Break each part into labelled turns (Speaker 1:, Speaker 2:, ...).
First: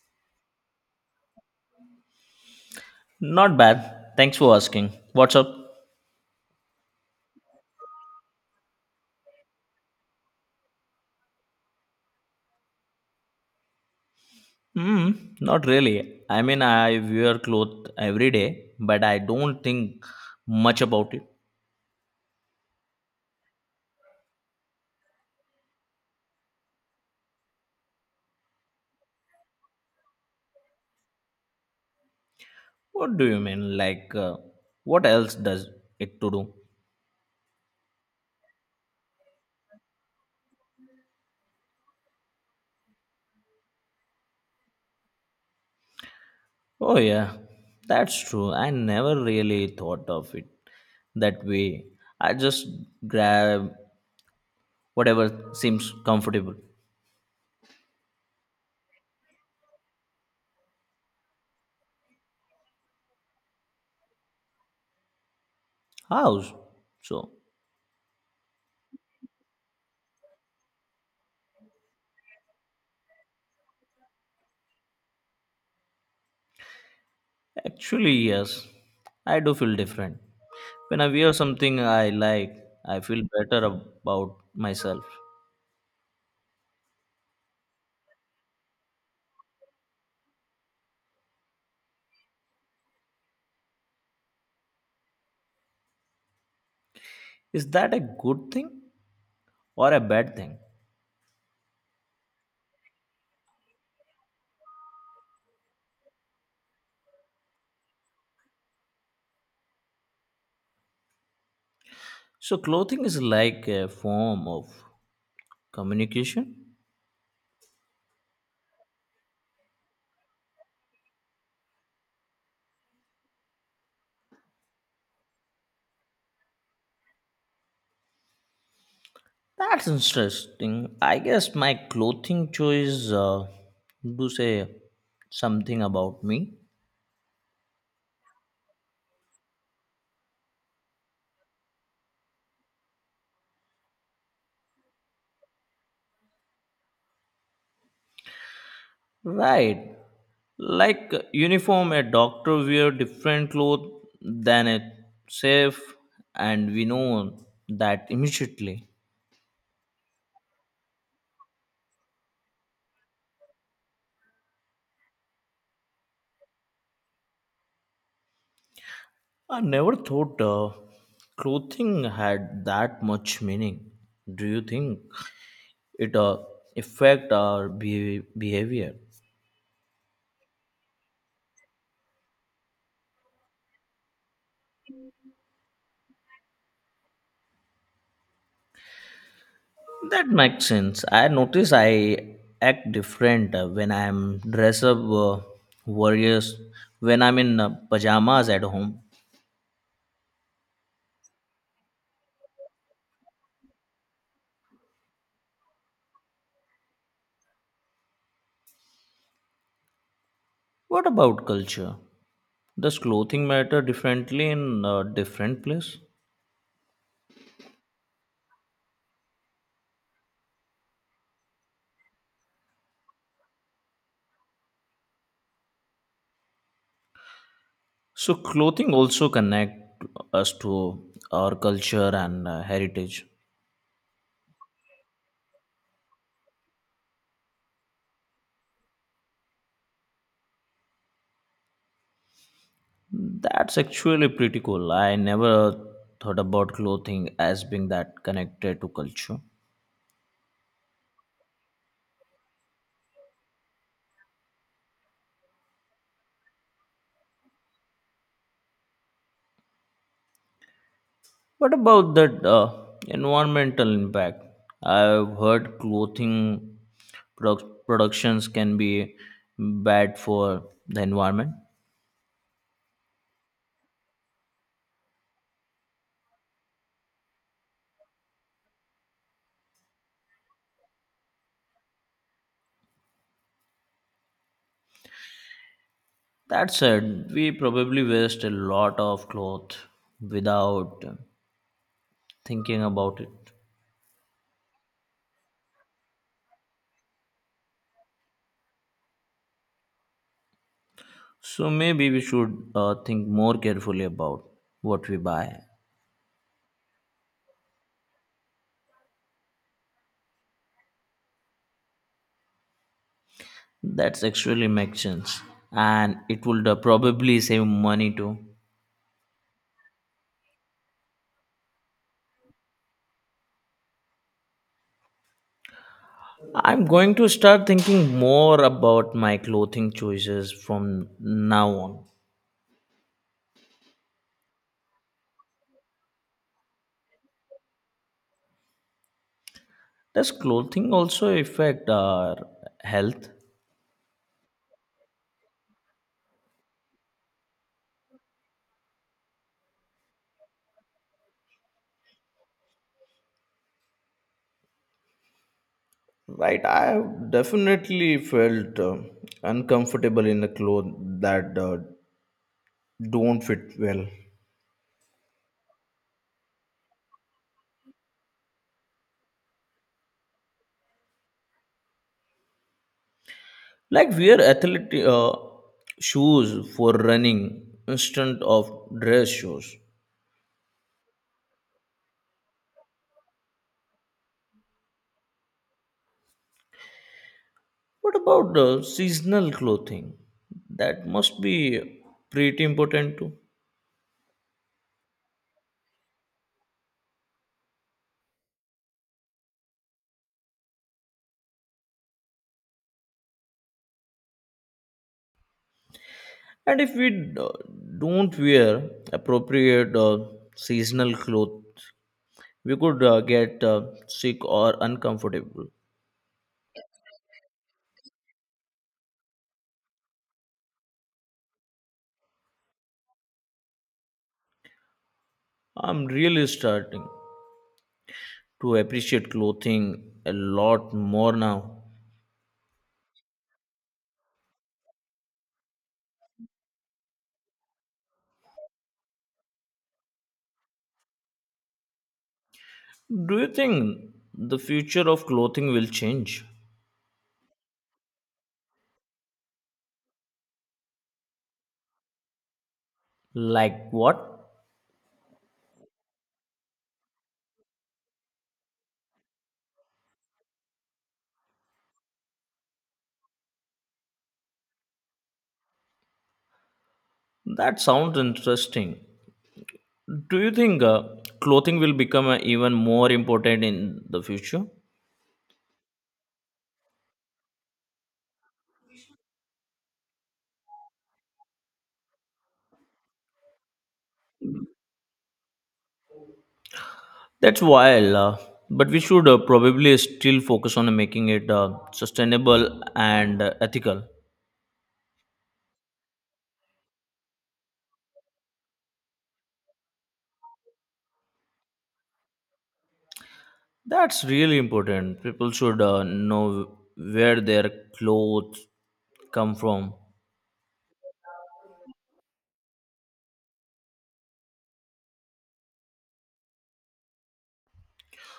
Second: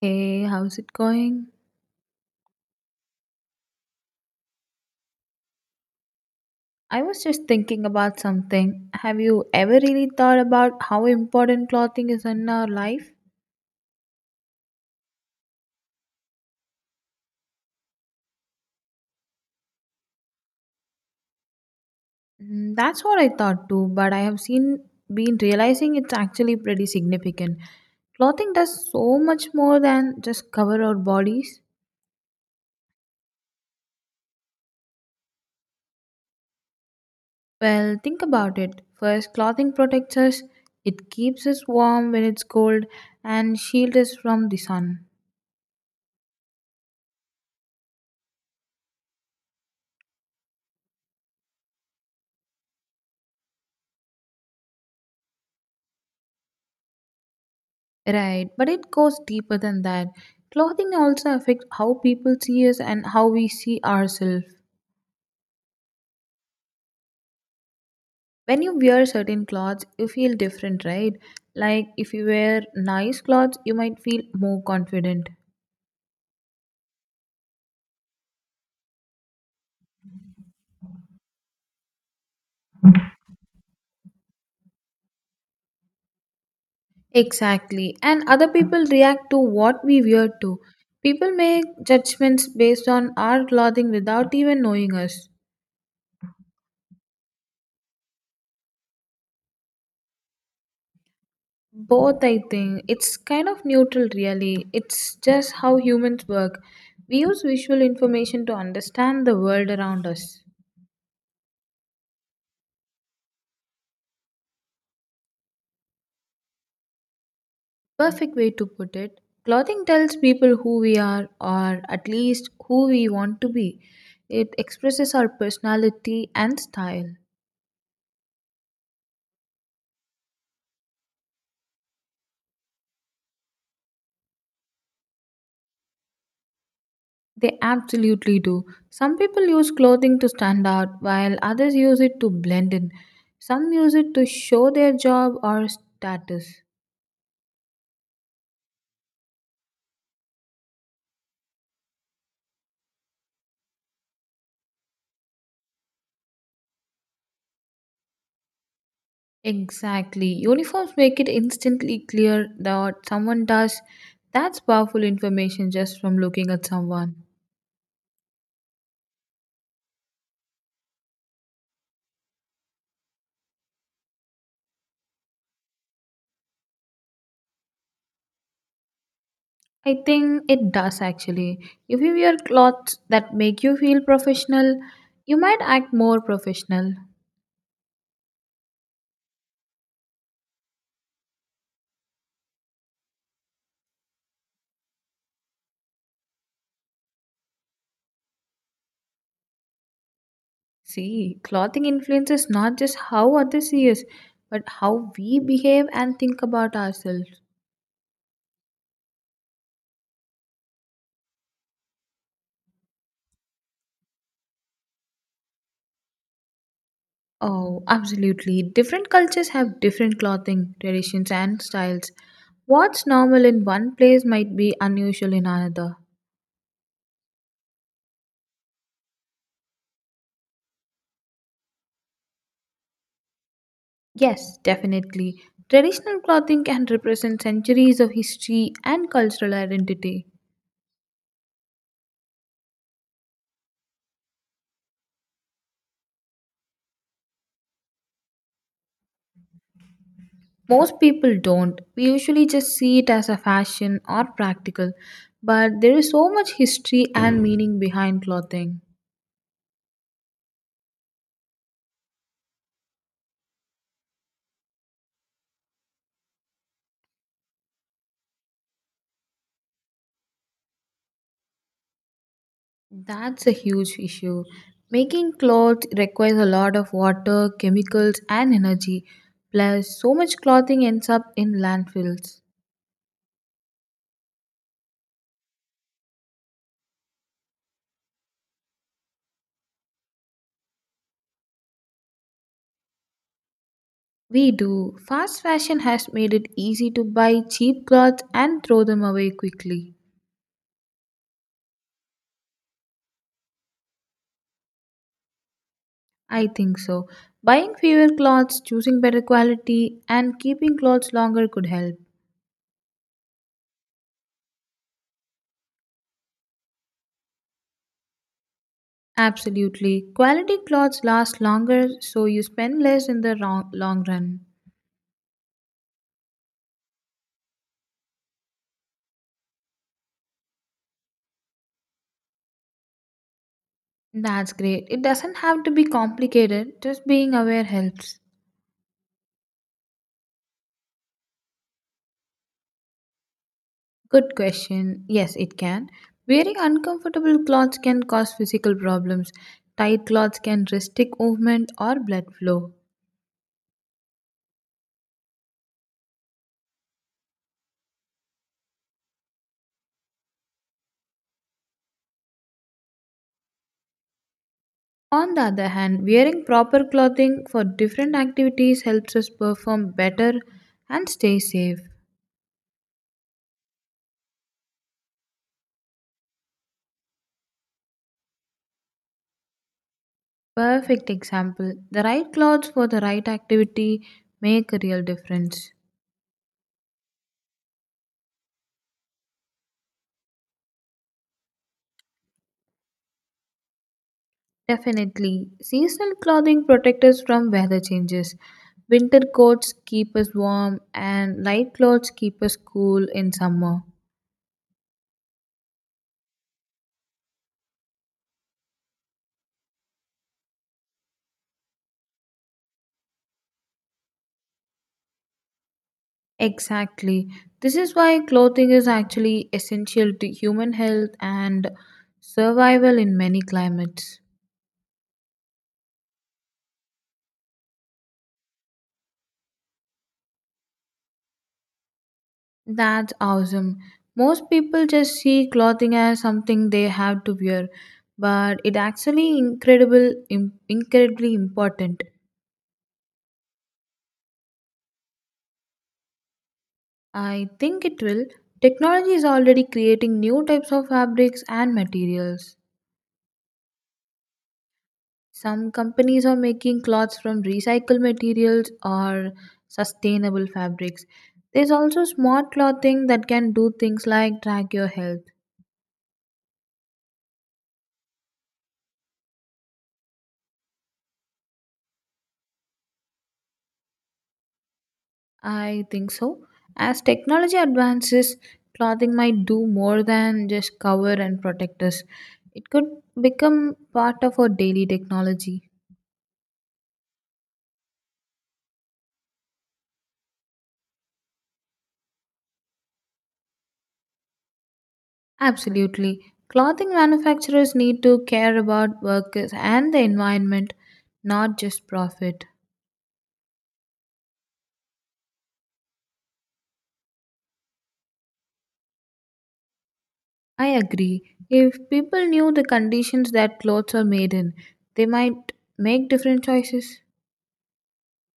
Speaker 1: Hey, how's it going?
Speaker 2: Not bad. Thanks for asking. What's up?
Speaker 1: I was just thinking about something. Have you ever really thought about how important clothing is in our life?
Speaker 2: Hmm, not really. I mean, I wear clothes every day, but I don't think much about it.
Speaker 1: Mm, that's what I thought too, but I have seen been realizing it's actually pretty significant. Clothing does so much more than just cover our bodies.
Speaker 2: What do you mean? What else does it to do?
Speaker 1: Well, think about it. First, clothing protects us. It keeps us warm when it's cold and shields us from the sun.
Speaker 2: Oh, yeah, that's true. I never really thought of it that way. I just grab whatever seems comfortable.
Speaker 1: Right, but it goes deeper than that. Clothing also affects how people see us and how we see ourselves.
Speaker 2: House. So.
Speaker 1: When you wear certain clothes, you feel different, right? Like if you wear nice clothes, you might feel more confident.
Speaker 2: Actually, yes, I do feel different. When I wear something I like, I feel better about myself.
Speaker 1: Exactly, and other people react to what we wear too. People make judgments based on our clothing without even knowing us.
Speaker 2: Is that a good thing or a bad thing?
Speaker 1: Both, I think. It's kind of neutral, really. It's just how humans work. We use visual information to understand the world around us.
Speaker 2: So, clothing is like a form of communication.
Speaker 1: Perfect way to put it. Clothing tells people who we are, or at least who we want to be. It expresses our personality and style.
Speaker 2: That's interesting. I guess my clothing choice do say something about me.
Speaker 1: They absolutely do. Some people use clothing to stand out, while others use it to blend in. Some use it to show their job or status.
Speaker 2: Right. Like uniform, a doctor wear different clothes than a chef, and we know that immediately.
Speaker 1: Exactly. Uniforms make it instantly clear that what someone does. That's powerful information just from looking at someone.
Speaker 2: I never thought clothing had that much meaning. Do you think it affect our behavior?
Speaker 1: I think it does actually. If you wear clothes that make you feel professional, you might act more professional.
Speaker 2: That makes sense. I notice I act different when I'm dress up, warriors, when I'm in pajamas at home.
Speaker 1: See, clothing influences not just how others see us, but how we behave and think about ourselves.
Speaker 2: What about culture? Does clothing matter differently in a different place?
Speaker 1: Oh, absolutely. Different cultures have different clothing traditions and styles. What's normal in one place might be unusual in another.
Speaker 2: So clothing also connect us to our culture and heritage.
Speaker 1: Yes, definitely. Traditional clothing can represent centuries of history and cultural identity.
Speaker 2: That's actually pretty cool. I never thought about clothing as being that connected to culture.
Speaker 1: Most people don't. We usually just see it as a fashion or practical, but there is so much history and meaning behind clothing.
Speaker 2: What about that environmental impact? I've heard clothing productions can be bad for the environment.
Speaker 1: That's a huge issue. Making clothes requires a lot of water, chemicals, and energy. Plus, so much clothing ends up in landfills.
Speaker 2: That said, we probably waste a lot of cloth without thinking about it.
Speaker 1: We do. Fast fashion has made it easy to buy cheap clothes and throw them away quickly.
Speaker 2: So maybe we should think more carefully about what we buy.
Speaker 1: I think so. Buying fewer clothes, choosing better quality, and keeping clothes longer could help.
Speaker 2: That's actually makes sense, and it would probably save money too.
Speaker 1: Absolutely. Quality clothes last longer, so you spend less in the long run.
Speaker 2: I'm going to start thinking more about my clothing choices from now on.
Speaker 1: That's great. It doesn't have to be complicated, just being aware helps.
Speaker 2: Does clothing also affect our health?
Speaker 1: Good question. Yes, it can. Wearing uncomfortable clothes can cause physical problems. Tight clothes can restrict movement or blood flow.
Speaker 2: Right, I have definitely felt uncomfortable in the clothes that don't fit well.
Speaker 1: On the other hand, wearing proper clothing for different activities helps us perform better and stay safe.
Speaker 2: Like wear athletic shoes for running instead of dress shoes.
Speaker 1: Perfect example. The right clothes for the right activity make a real difference.
Speaker 2: What about the seasonal clothing? That must be pretty important too.
Speaker 1: Definitely. Seasonal clothing protect us from weather changes. Winter coats keep us warm and light clothes keep us cool in summer.
Speaker 2: And if we don't wear appropriate seasonal clothes, we could get sick or uncomfortable.
Speaker 1: Exactly. This is why clothing is actually essential to human health and survival in many climates.
Speaker 2: I'm really starting to appreciate clothing a lot more now.
Speaker 1: That's awesome. Most people just see clothing as something they have to wear, but it actually incredibly important.
Speaker 2: Do you think the future of clothing will change?
Speaker 1: I think it will. Technology is already creating new types of fabrics and materials.
Speaker 2: Like what?
Speaker 1: Some companies are making cloths from recycled materials or sustainable fabrics. There's also smart clothing that can do things like track your health.
Speaker 2: That sounds interesting. Do you think clothing will become even more important in the future?
Speaker 1: I think so. As technology advances, clothing might do more than just cover and protect us. It could become part of our daily technology.
Speaker 2: That's wild, but we should probably still focus on making it sustainable and ethical.
Speaker 1: Absolutely. Clothing manufacturers need to care about workers and the environment, not just profit.
Speaker 2: That's really important. People should know where their clothes come from.
Speaker 1: I agree. If people knew the conditions that clothes are made in, they might make different choices.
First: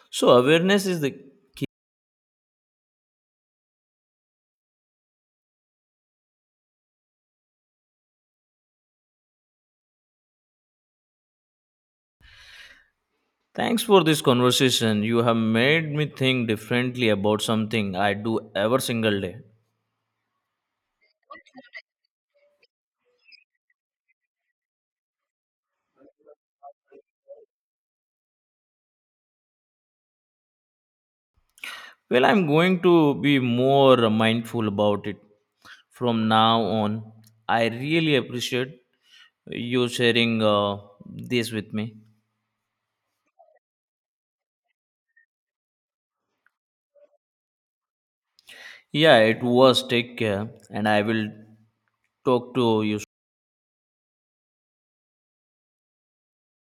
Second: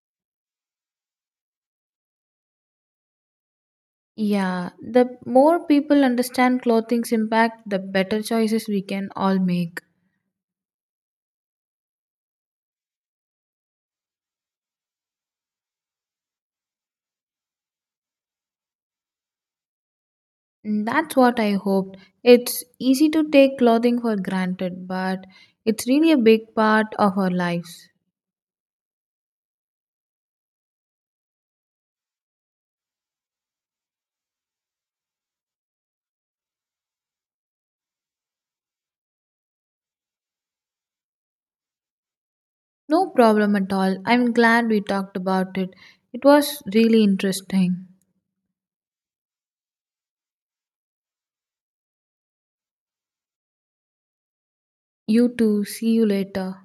Speaker 2: So, awareness is the.
Speaker 1: Yeah, the more people understand clothing's impact, the better choices we can all make.
Speaker 2: Thanks for this conversation. You have made me think differently about something I do every single day.
Speaker 1: And that's what I hoped. It's easy to take clothing for granted, but it's really a big part of our lives.
Speaker 2: Well, I'm going to be more mindful about it from now on. I really appreciate you sharing this with me.
Speaker 1: No problem at all. I'm glad we talked about it. It was really interesting.
Speaker 2: Yeah, it was. Take care, and I will talk to you.
Speaker 1: You too. See you later.